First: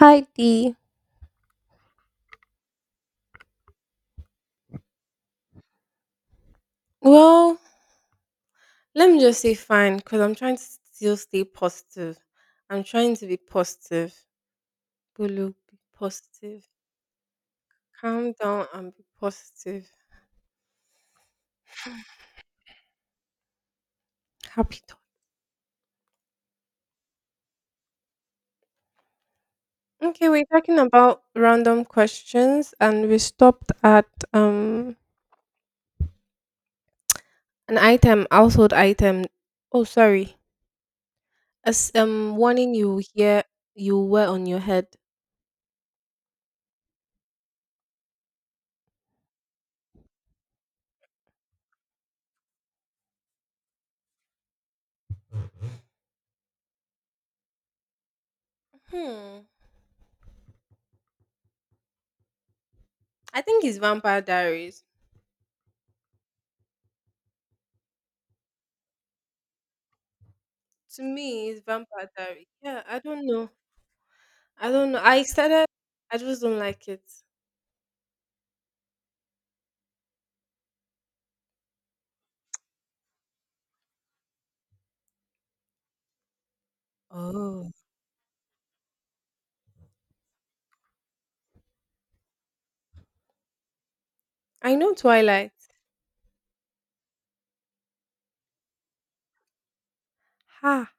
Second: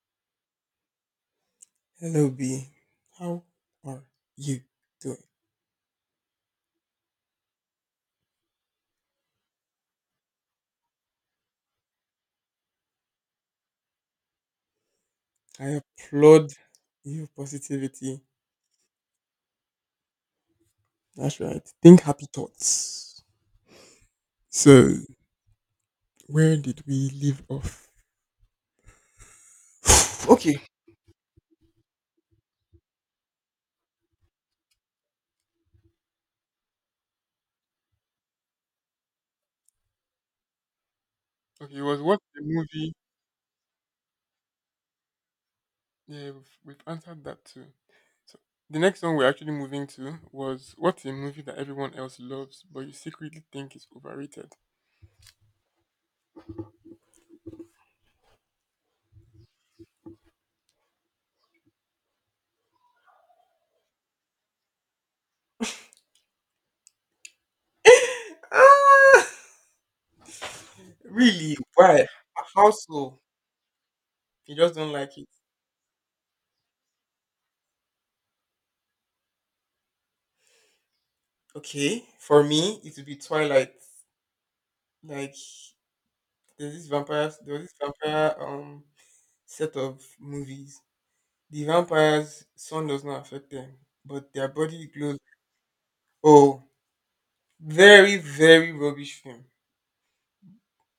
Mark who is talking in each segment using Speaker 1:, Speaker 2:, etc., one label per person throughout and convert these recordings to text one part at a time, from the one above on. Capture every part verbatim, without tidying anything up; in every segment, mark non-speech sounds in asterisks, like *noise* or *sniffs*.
Speaker 1: Hi D.
Speaker 2: Hello, B. How are you doing?
Speaker 1: Well, let me just say fine because I'm trying to still stay positive. I'm trying to be positive. Bulu, be
Speaker 2: I applaud
Speaker 1: positive.
Speaker 2: your positivity.
Speaker 1: Calm down and be positive.
Speaker 2: That's right. Think happy thoughts.
Speaker 1: Happy
Speaker 2: So,
Speaker 1: thought.
Speaker 2: where did we leave off? *sighs*
Speaker 1: Okay, we're
Speaker 2: Okay.
Speaker 1: talking about random questions and we stopped at um an item, household item. Oh, sorry.
Speaker 2: Okay, it
Speaker 1: As
Speaker 2: was what
Speaker 1: um
Speaker 2: the
Speaker 1: warning
Speaker 2: movie.
Speaker 1: you hear you wear on your head.
Speaker 2: Yeah, we've, we've answered that too. So, the next one we're actually moving to was what's a movie that everyone else loves but you secretly think is overrated? *laughs*
Speaker 1: Hmm. I think it's Vampire Diaries.
Speaker 2: Ah,
Speaker 1: To me,
Speaker 2: really?
Speaker 1: it's
Speaker 2: Why?
Speaker 1: Vampire Diaries.
Speaker 2: How
Speaker 1: Yeah, I
Speaker 2: so?
Speaker 1: don't know.
Speaker 2: You
Speaker 1: I
Speaker 2: just don't
Speaker 1: don't know.
Speaker 2: like
Speaker 1: I
Speaker 2: it.
Speaker 1: started I just don't like it.
Speaker 2: Okay, for me, it would be Twilight. Like there's this vampire, there was
Speaker 1: Oh.
Speaker 2: this vampire um set of movies. The vampires' sun does not affect them, but their
Speaker 1: I
Speaker 2: body
Speaker 1: know
Speaker 2: glows.
Speaker 1: Twilight.
Speaker 2: Oh, very very rubbish film.
Speaker 1: Ha.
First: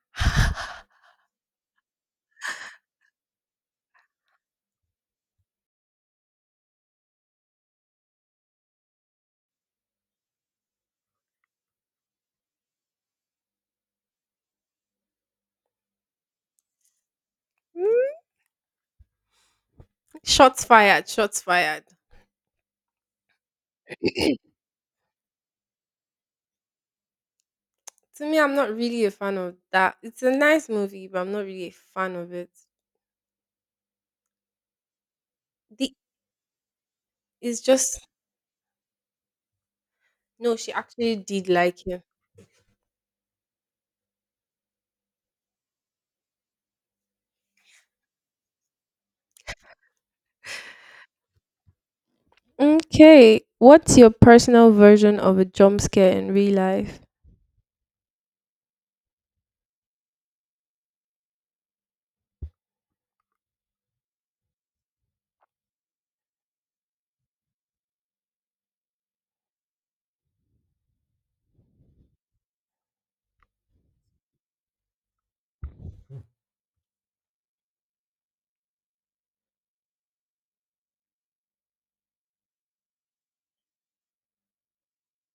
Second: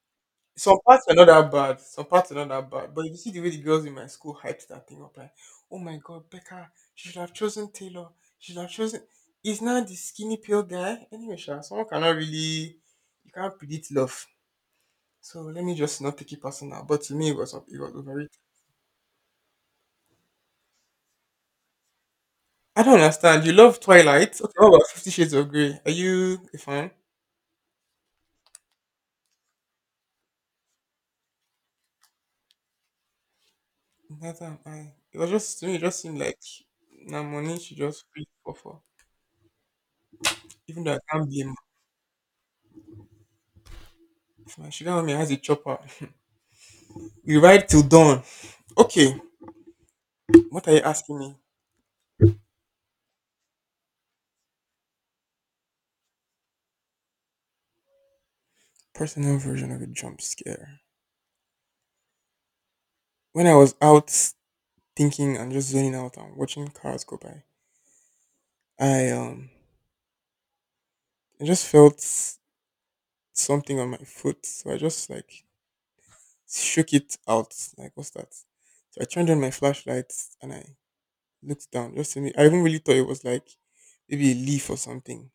Speaker 2: Some parts are not that bad. Some parts are not that bad. But if you see the way the girls in my school hyped that thing up, like, oh my god, Becca, she should have chosen Taylor. She should have chosen. Is now the skinny pale guy. Anyway, sha, someone cannot really, you can't predict love. So let me just not take it personal. But to me, it was it was
Speaker 1: Mm.
Speaker 2: overrated.
Speaker 1: Shots fired, shots fired.
Speaker 2: I don't understand. You love Twilight.
Speaker 1: *clears throat*
Speaker 2: Okay, what about Fifty Shades of Grey? Are you a fan?
Speaker 1: To me, I'm not really a fan of that. It's a nice movie, but I'm not really a fan of it.
Speaker 2: Neither am I. It was just to me. It
Speaker 1: The
Speaker 2: just seemed like now money
Speaker 1: it's
Speaker 2: She
Speaker 1: just
Speaker 2: just free for for.
Speaker 1: No, she
Speaker 2: Even though I
Speaker 1: actually
Speaker 2: can't
Speaker 1: did
Speaker 2: blame her.
Speaker 1: like him.
Speaker 2: If my sugar mommy has a chopper, *laughs* we ride till dawn. Okay, what are you asking me?
Speaker 1: Okay. What's your personal version of a jump scare in real life?
Speaker 2: Personal version of a jump scare. When I was out thinking and just zoning out and watching cars go by, I um, I just felt something on my foot. So I just like shook it out. Like, what's that? So I turned on my flashlight and I looked down. Just to me, I even really thought it was like maybe a leaf or something.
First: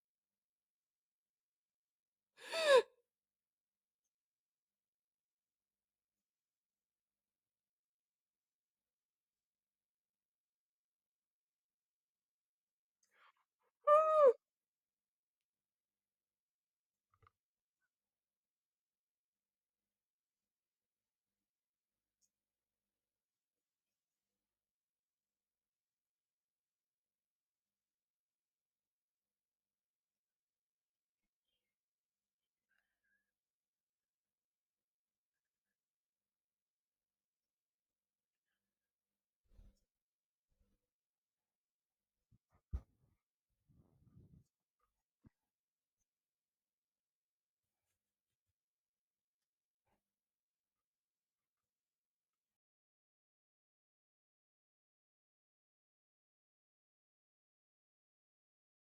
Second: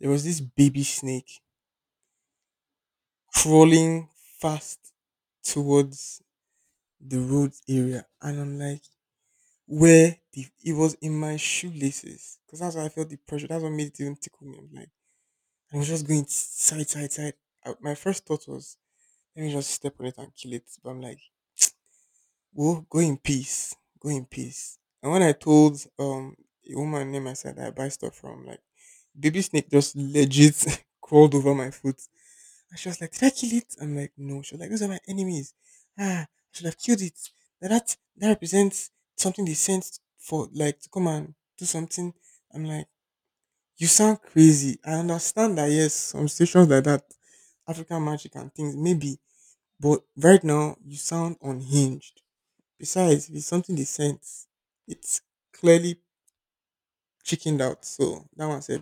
Speaker 2: There was this baby snake crawling fast towards the road area, and I'm like, where the it was in my shoelaces because that's why I felt the pressure. That's what made it even tickle me. I'm like, I was just going side, side, side. I, my first thought was, let me just step on it and kill it. But I'm like, go, go in peace. Go in peace. And when I told um a woman named I said I buy stuff from, like baby snake just legit *laughs* crawled over my foot. And she was like, did I kill it? I'm like, no. She was like, those are my enemies. Ah, I should have killed it. Now that that represents something they sent for like to come and do something. I'm like, you sound crazy. I understand that yes, some situations like that, African magic and things, maybe. But right now you sound unhinged. Besides, if it's something they sent, it's clearly chickened out. So that one's a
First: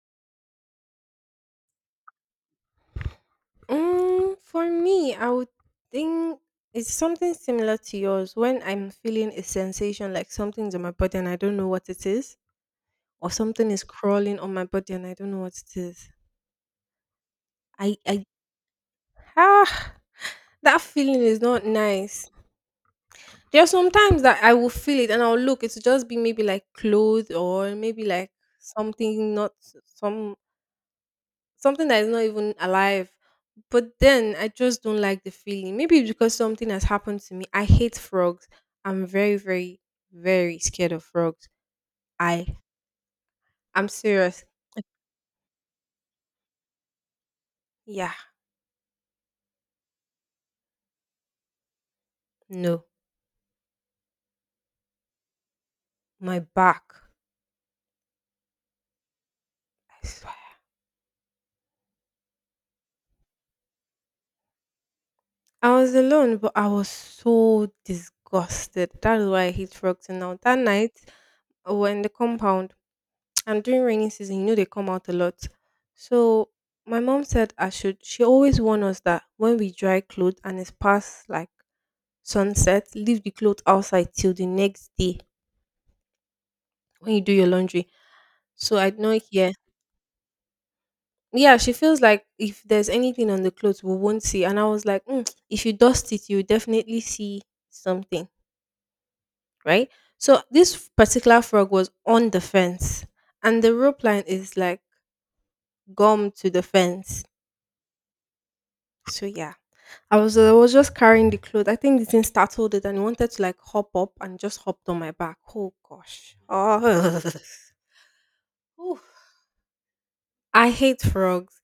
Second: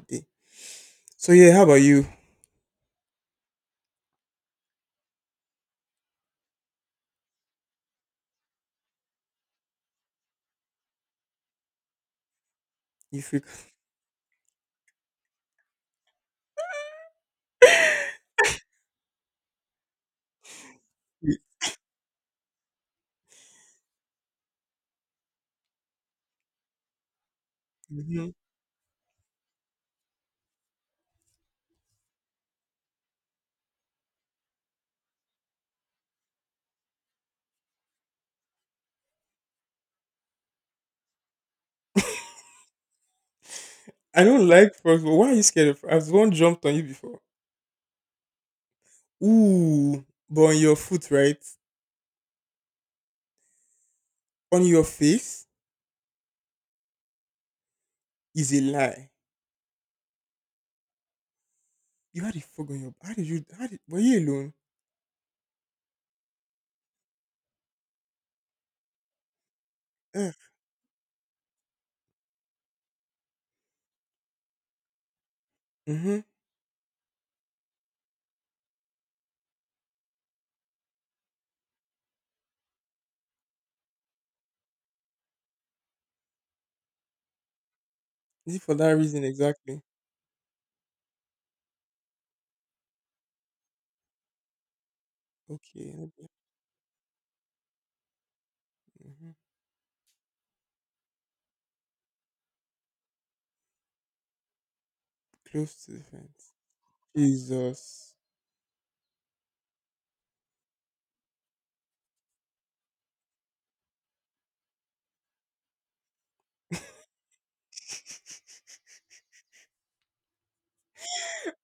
Speaker 2: so yeah, how about you?
Speaker 1: Mm, for me, I would think it's something similar to yours. When I'm feeling a sensation like something's on my body and I don't know what it is, or
Speaker 2: If you,
Speaker 1: something is crawling on my body and I don't know what it is. I, I, ah, that feeling
Speaker 2: you-
Speaker 1: is not nice. There are sometimes that I will feel it and I'll look. It'll just be maybe like clothes or maybe like
Speaker 2: mhm.
Speaker 1: something not some something that is not even alive. But then I just don't like the feeling. Maybe it's because something has happened to me. I hate frogs. I'm very, very, very scared of frogs. I I'm
Speaker 2: I
Speaker 1: serious.
Speaker 2: don't like frogs, but why are you scared of frogs? Has one jumped on you before?
Speaker 1: Yeah,
Speaker 2: Ooh, but on your foot, right?
Speaker 1: no.
Speaker 2: On your face
Speaker 1: My back.
Speaker 2: is a lie.
Speaker 1: I swear.
Speaker 2: You had a frog on your. How did you? How did? Were you alone?
Speaker 1: I was alone, but I was so disgusted. That is why I hate frogs. And
Speaker 2: Uh,
Speaker 1: now that night, when the compound and during rainy season you know they come out a lot,
Speaker 2: mm-hmm.
Speaker 1: so my mom said I should she always warned us that when we dry clothes and it's past like sunset, leave the clothes outside till the next day when you do your laundry,
Speaker 2: Is it for
Speaker 1: so I
Speaker 2: that
Speaker 1: know
Speaker 2: reason
Speaker 1: here.
Speaker 2: exactly?
Speaker 1: Yeah, she feels like if there's anything on the clothes, we won't see, and I was like, mm, if you
Speaker 2: Okay.
Speaker 1: dust
Speaker 2: Mm-hmm.
Speaker 1: it you definitely see something, right? So this particular frog was on the fence, and the rope line is like
Speaker 2: Close to the
Speaker 1: gum to
Speaker 2: fence.
Speaker 1: the fence.
Speaker 2: Jesus.
Speaker 1: So yeah, I was I was just carrying the clothes. I think the thing startled it and it wanted to like hop up and just hopped on my back. Oh gosh. Oh. *laughs* Oof. I hate frogs.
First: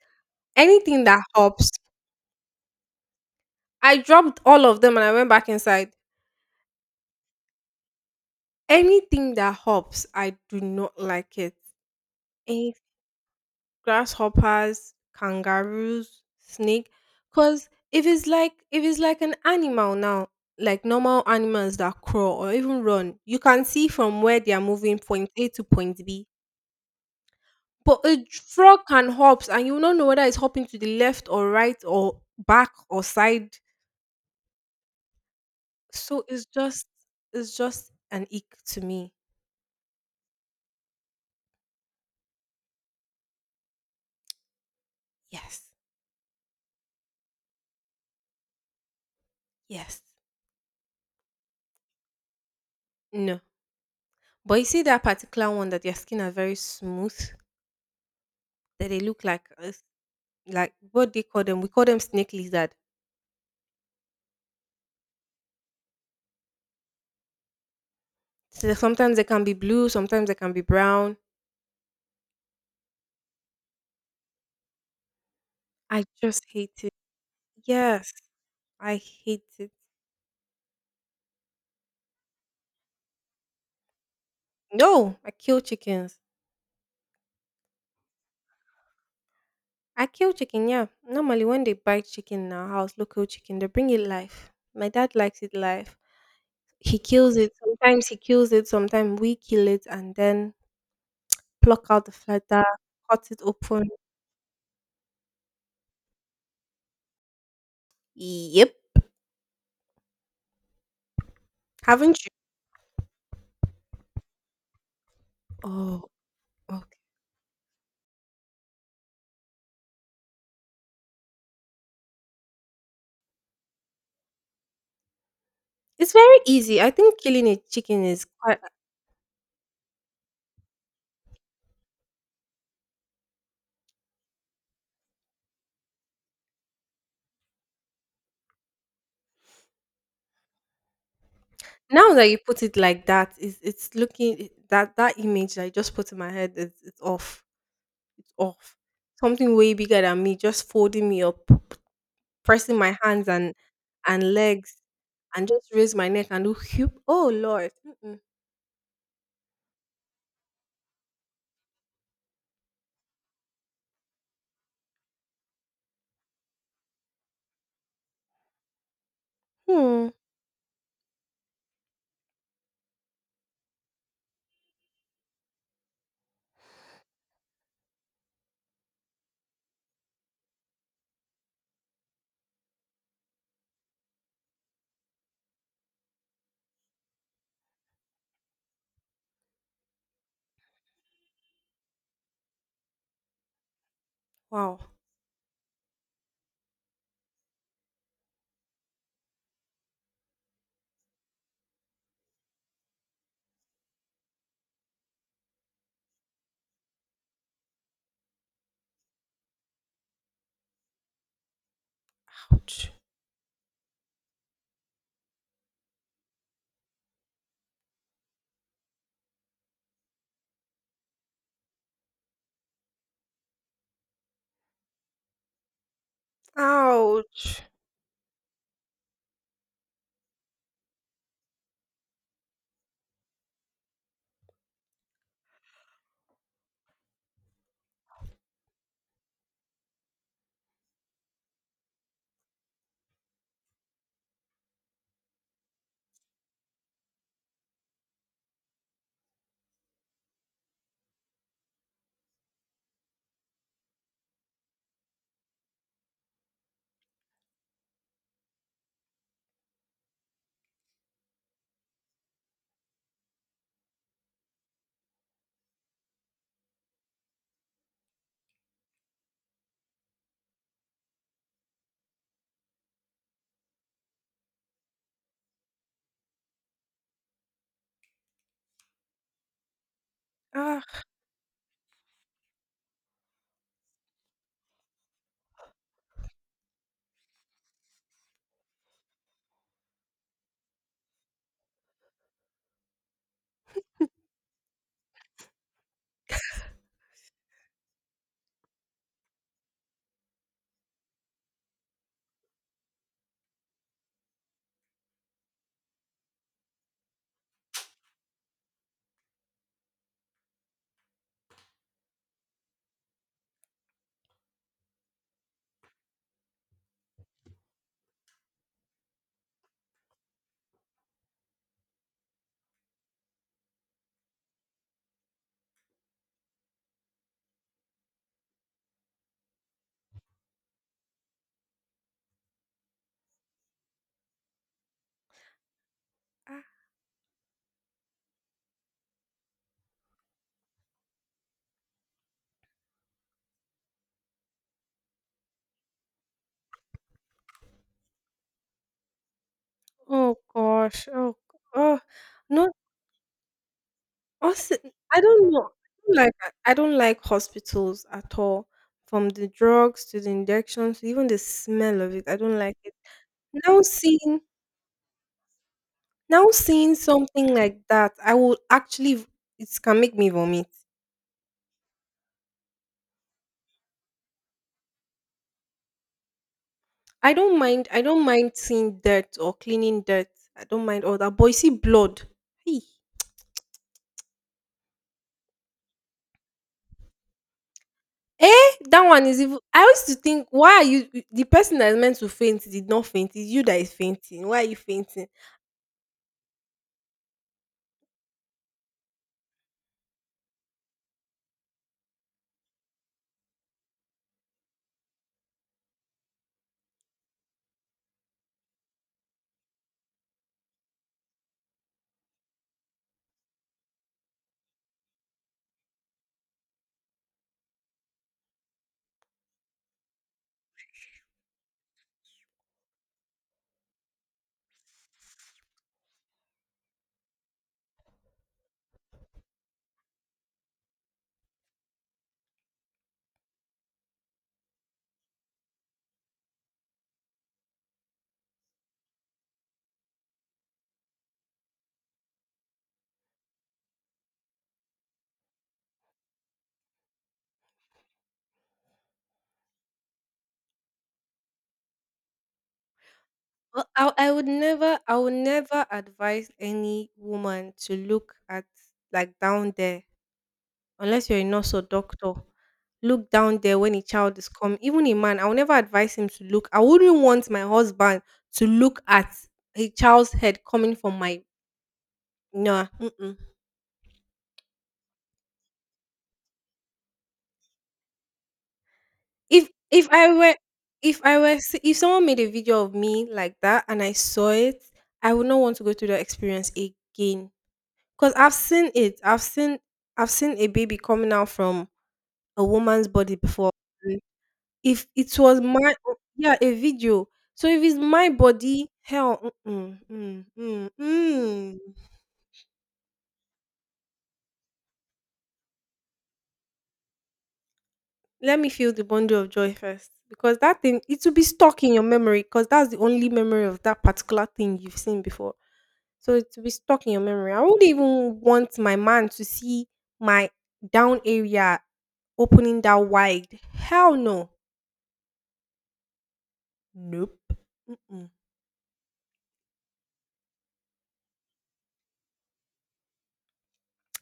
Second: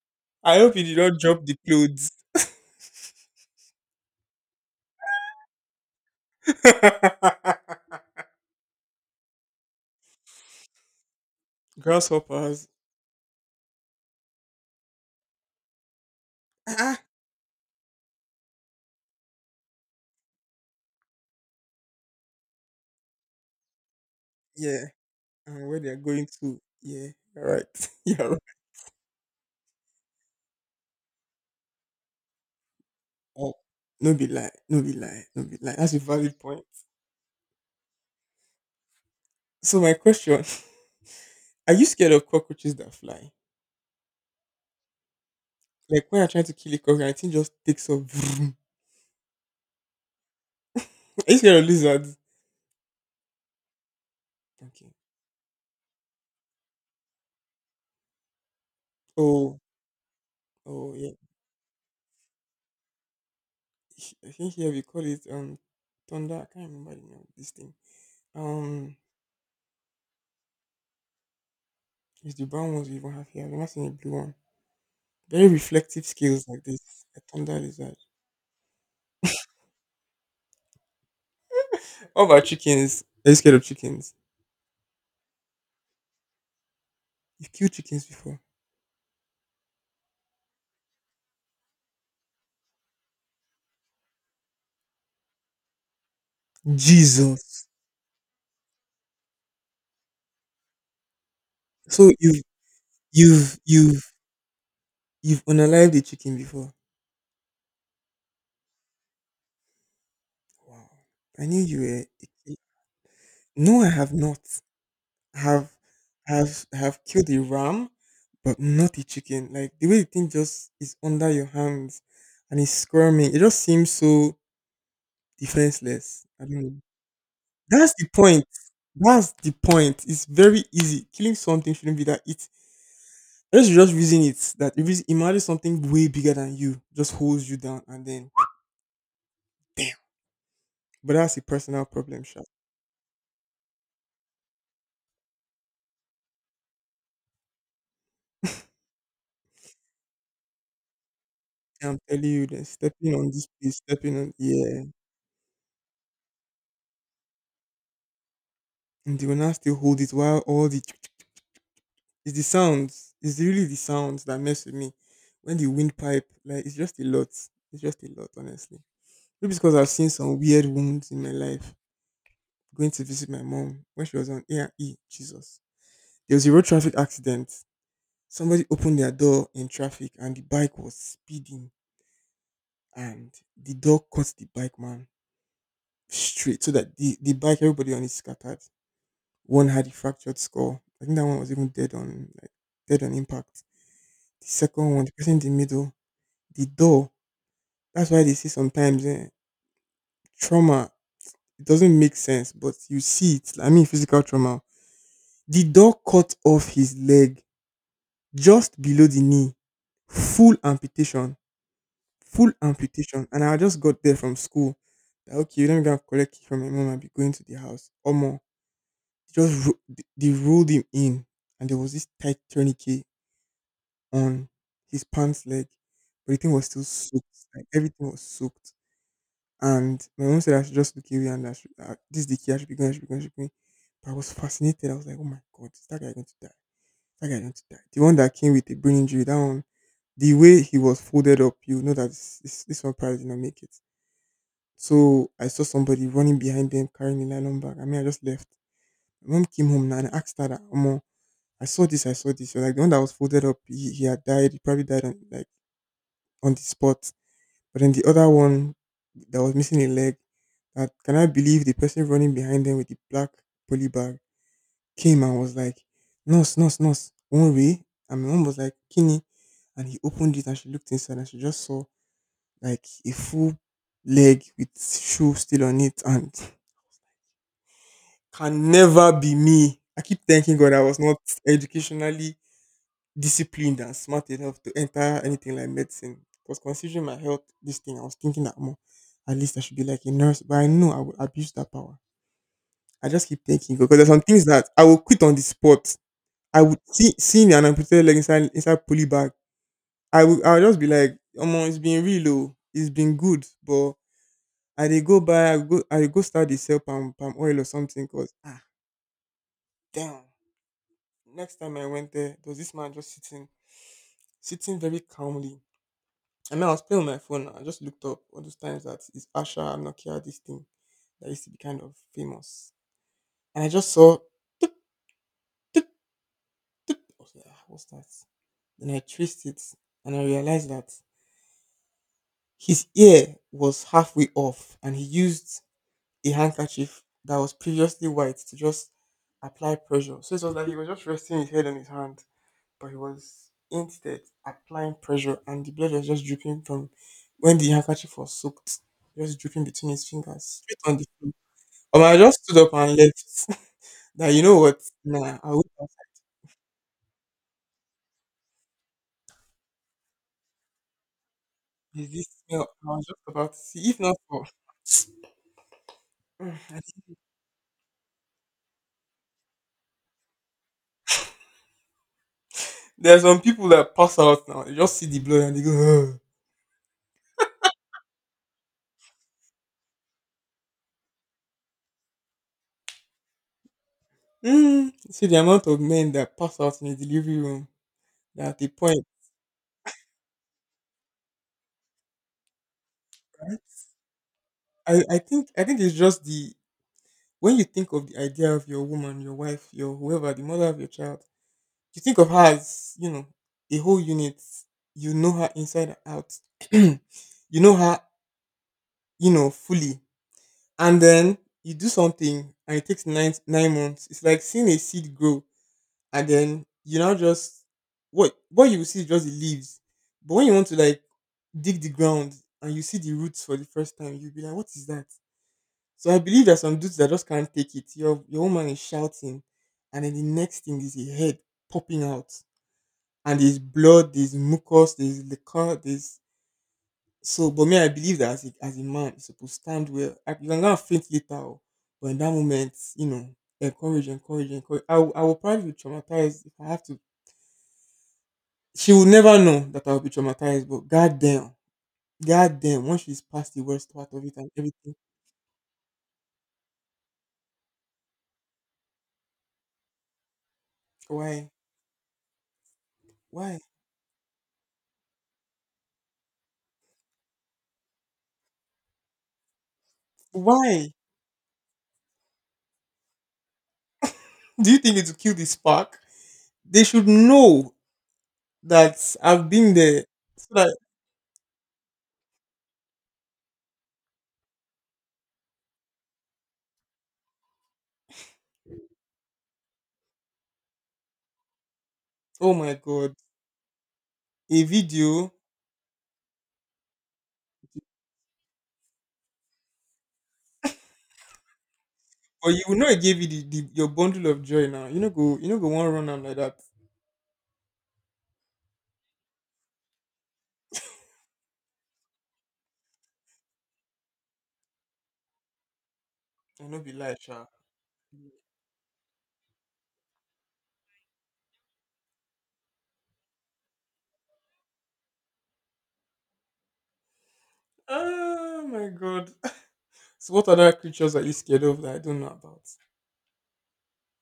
Speaker 2: I hope you did
Speaker 1: Anything
Speaker 2: not
Speaker 1: that
Speaker 2: drop the
Speaker 1: hops,
Speaker 2: clothes.
Speaker 1: I dropped all of them and I went back inside.
Speaker 2: *laughs*
Speaker 1: Anything that hops, I do not like it.
Speaker 2: Grasshoppers.
Speaker 1: Any grasshoppers, kangaroos, snake.
Speaker 2: Ah,
Speaker 1: Cause if it's like if it's like an animal now, like normal animals that crawl or even run, you can see from where they are
Speaker 2: yeah,
Speaker 1: moving, point A to
Speaker 2: and where they are
Speaker 1: point
Speaker 2: going
Speaker 1: B.
Speaker 2: to. Yeah, you're right.
Speaker 1: But
Speaker 2: *laughs*
Speaker 1: a j-
Speaker 2: You're right.
Speaker 1: frog can hops, and you will not know whether it's hopping to the left or right or back or
Speaker 2: Oh,
Speaker 1: side.
Speaker 2: no be lie, no be lie, no be lie. That's a
Speaker 1: So
Speaker 2: valid
Speaker 1: it's
Speaker 2: point.
Speaker 1: just it's just an ick to me.
Speaker 2: So my question: *laughs* are you scared of cockroaches that fly?
Speaker 1: Yes.
Speaker 2: Like when you're trying to kill a cockroach, I think just takes off. Vroom.
Speaker 1: Yes.
Speaker 2: *laughs* Are you scared of lizards?
Speaker 1: No. But you see
Speaker 2: Okay.
Speaker 1: that particular one that their skin are very smooth, that they look like
Speaker 2: Oh,
Speaker 1: us- like
Speaker 2: oh yeah.
Speaker 1: what they call them. We call them snake lizard.
Speaker 2: H- I think here we call it um thunder. I can't remember the name of this thing.
Speaker 1: So they-
Speaker 2: Um,
Speaker 1: sometimes they can be blue, sometimes they can be brown.
Speaker 2: it's the brown ones we even have here. I've never seen a blue one. Very reflective
Speaker 1: I just
Speaker 2: scales like
Speaker 1: hate it.
Speaker 2: this. A thunder lizard.
Speaker 1: Yes, I hate it.
Speaker 2: What about chickens? Are you scared of chickens?
Speaker 1: No, I kill chickens.
Speaker 2: You've killed chickens before.
Speaker 1: I kill chicken, yeah. Normally, when they buy chicken in our house, local chicken, they bring it live. My dad likes it live. He kills it.
Speaker 2: Jesus.
Speaker 1: Sometimes he kills it. Sometimes we kill it and then pluck out
Speaker 2: So
Speaker 1: the
Speaker 2: you've
Speaker 1: flutter, cut it
Speaker 2: you've
Speaker 1: open.
Speaker 2: you've you've unalived a chicken before.
Speaker 1: Yep.
Speaker 2: Wow. I knew you were
Speaker 1: Haven't
Speaker 2: a
Speaker 1: you?
Speaker 2: ki- no, I have not. I have
Speaker 1: Oh,
Speaker 2: have
Speaker 1: okay.
Speaker 2: have killed a ram, but not a chicken. Like the way the thing just is under your hands and it's squirming. It just seems so
Speaker 1: It's
Speaker 2: defenseless.
Speaker 1: very
Speaker 2: I don't know.
Speaker 1: easy. I think killing a
Speaker 2: That's
Speaker 1: chicken
Speaker 2: the
Speaker 1: is
Speaker 2: point.
Speaker 1: quite.
Speaker 2: That's the point. It's very easy. Killing something shouldn't be that easy. Unless you just reason it that if it's imagine something way bigger than you just holds you down and then damn. But that's a personal
Speaker 1: Now
Speaker 2: problem,
Speaker 1: that you
Speaker 2: sha.
Speaker 1: put it like that, it's, it's looking that that image that I just put in my head is it's off. It's off. Something way bigger than me just folding me up.
Speaker 2: I'm telling you, then
Speaker 1: Pressing my
Speaker 2: stepping on
Speaker 1: hands
Speaker 2: this
Speaker 1: and
Speaker 2: place, stepping on
Speaker 1: and legs
Speaker 2: yeah,
Speaker 1: and just raise my neck and do whoop. Oh Lord. Mm-mm.
Speaker 2: and they will now still hold it while all the *tsk* it's the sounds, it's really the sounds that mess with me. When the windpipe, like it's just a lot. It's just a lot, honestly. Maybe it's because I've
Speaker 1: Hmm.
Speaker 2: seen some weird wounds in my life. Going to visit my mom when she was on A and E, Jesus. There was a road traffic accident. Somebody opened their door in traffic and the bike was speeding and the door caught the bike man straight so that the, the bike everybody on it scattered. One had a fractured skull. I think that one was even dead on like dead on impact. The
Speaker 1: Wow.
Speaker 2: second one, the person in the middle, the door. That's why they say sometimes eh, trauma it doesn't make sense, but you see it. I mean physical trauma. The door cut off his leg just below the knee. Full amputation full
Speaker 1: Ouch.
Speaker 2: amputation. And I just got there from school. That, okay, let me go and collect it from my mom and be going to the house. Or more. Just ro- they they rolled him in, and there was this tight tourniquet on his pants leg, but the thing was still soaked.
Speaker 1: Ouch.
Speaker 2: Like everything was soaked. And my mom said I should just look away and I should, uh, this is the key. I should be going. I should be going. I should be going. But I was fascinated. I was like, oh my god, is that guy going to die? That guy going to die? The one that came with the brain injury, that one the way he was folded up, you know that this, this, this one probably did not make it. So I saw somebody running behind them carrying a nylon bag. I mean, I just left. My mom came home now and I asked her, that, Omo, I saw this, I saw this. She was like, the one that was folded up, he, he had died. He probably died on, like, on the spot. But then the other one that was missing a leg, that can I believe the person running behind them with the black poly bag came and was like, nurse, nurse, nurse, one way. And my mom was like, Kini. And he opened it and she looked inside and she just saw like a full leg with shoe still on it and can never be me. I keep thanking God I was
Speaker 1: Ah.
Speaker 2: not educationally disciplined and smart enough to enter anything like medicine. Because considering my health, this thing, I was thinking that more, at least I should be like a nurse. But I know I would abuse that power. I just keep thanking God because there's some things that I will quit on the spot. I would see seeing an amputated leg inside inside pulley bag. I will I'll just be like, Omo, it's been real low. It's been good. But I dey go buy I go I dey go start the sell palm palm oil or something because ah damn. Next time I went there, there was this man just sitting, sitting very calmly. And then I was playing on my phone, and I just looked up all those times that is Asha Nokia this thing that used to be kind of famous, and I just saw. "Tip." I was like, "Ah, what's that? Then I traced it, and I realized that his ear was halfway off, and he used a
Speaker 1: Ah.
Speaker 2: handkerchief that was previously white to just apply pressure. So it was like he was just resting his head on his hand but he was instead applying pressure, and the blood was just dripping from when the handkerchief was soaked, just dripping between his
Speaker 1: Oh
Speaker 2: fingers, straight on the
Speaker 1: gosh.
Speaker 2: floor.
Speaker 1: Oh. Oh.
Speaker 2: Um, I just stood
Speaker 1: No.
Speaker 2: up and left. *laughs* That you know
Speaker 1: Also,
Speaker 2: what?
Speaker 1: I
Speaker 2: Nah, I
Speaker 1: don't
Speaker 2: would
Speaker 1: know.
Speaker 2: have.
Speaker 1: I don't Like I don't like hospitals at all. From the drugs to the injections, even the smell
Speaker 2: Is
Speaker 1: of it,
Speaker 2: this
Speaker 1: I don't
Speaker 2: smell?
Speaker 1: like
Speaker 2: I
Speaker 1: it.
Speaker 2: was just about to
Speaker 1: Now
Speaker 2: see if not
Speaker 1: seeing
Speaker 2: for.
Speaker 1: Now
Speaker 2: Mm, *laughs* I
Speaker 1: seeing
Speaker 2: think
Speaker 1: something like that, I will actually v- it can make me vomit.
Speaker 2: there's some people that pass out now. They just see the blood and they go. "Ugh."
Speaker 1: I don't mind. I don't mind seeing dirt or cleaning dirt. I don't mind all that. But you see blood. Hey.
Speaker 2: Mm. See the amount of men that pass out in the delivery room. That at the
Speaker 1: Eh, that
Speaker 2: point,
Speaker 1: one is even. I used to think, why are you the person that is meant to faint did not faint? It's
Speaker 2: right?
Speaker 1: you that is fainting. Why are you
Speaker 2: I, I
Speaker 1: fainting?
Speaker 2: think I think it's just the when you think of the idea of your woman, your wife, your whoever, the mother of your child, you think of her as, you know, a whole unit. You know her inside and out. *clears throat* You know her, you know, fully. And then you do something and it takes nine nine months. It's like seeing a seed grow, and then you now just what what you will see is just the leaves. But when you want to like dig the ground and you see the roots for the first time, you'll be like, "What is that?" So I believe there's some dudes that just can't take it. Your your woman is shouting, and then the next thing is a head popping out, and there's blood, there's mucus, there's liquor, there's so. But me, I believe that as a, as a man, you're supposed to stand well. I, you can go and faint later, oh, but in that moment, you know, encourage, encourage, encourage. I will- I will probably be traumatized if I have to. She will never know that I will be traumatized, but goddamn, goddamn, once she's past the
Speaker 1: Well,
Speaker 2: worst
Speaker 1: I,
Speaker 2: part of
Speaker 1: I
Speaker 2: it
Speaker 1: would
Speaker 2: and everything,
Speaker 1: never, I would never advise any woman to look at like down there unless you're a
Speaker 2: why,
Speaker 1: nurse or doctor. Look
Speaker 2: why,
Speaker 1: down there when a child is coming. Even a man, I will never advise him to look. I wouldn't want my husband to look at a child's head
Speaker 2: why?
Speaker 1: coming from my no. Mm-mm.
Speaker 2: Do you think it will kill the spark? They should know that I've
Speaker 1: If
Speaker 2: been there.
Speaker 1: if I
Speaker 2: So
Speaker 1: were
Speaker 2: that
Speaker 1: if I were s- If someone made a video of me like that and I saw it, I would not want to go through that experience again. Cause I've seen it. I've seen I've seen a baby coming out from
Speaker 2: oh
Speaker 1: a
Speaker 2: my
Speaker 1: woman's
Speaker 2: god,
Speaker 1: body before.
Speaker 2: a
Speaker 1: If
Speaker 2: video,
Speaker 1: it was my Yeah, a video. So if it's my body, hell, mm mm, mm, mm.
Speaker 2: or you will not give you the, the your bundle of joy now. You know go, you know go one run am like that.
Speaker 1: Let me feel the bundle of joy first because that thing it will be stuck in your memory because that's the only memory of that particular thing you've seen before. So it will
Speaker 2: I
Speaker 1: be
Speaker 2: know, be
Speaker 1: stuck in
Speaker 2: lie,
Speaker 1: your
Speaker 2: sha.
Speaker 1: memory. I wouldn't even want my man to see my down area opening that wide. Hell no. Nope. Mm-mm.
Speaker 2: Oh my god. *laughs* So what other creatures are you scared of that I don't know about?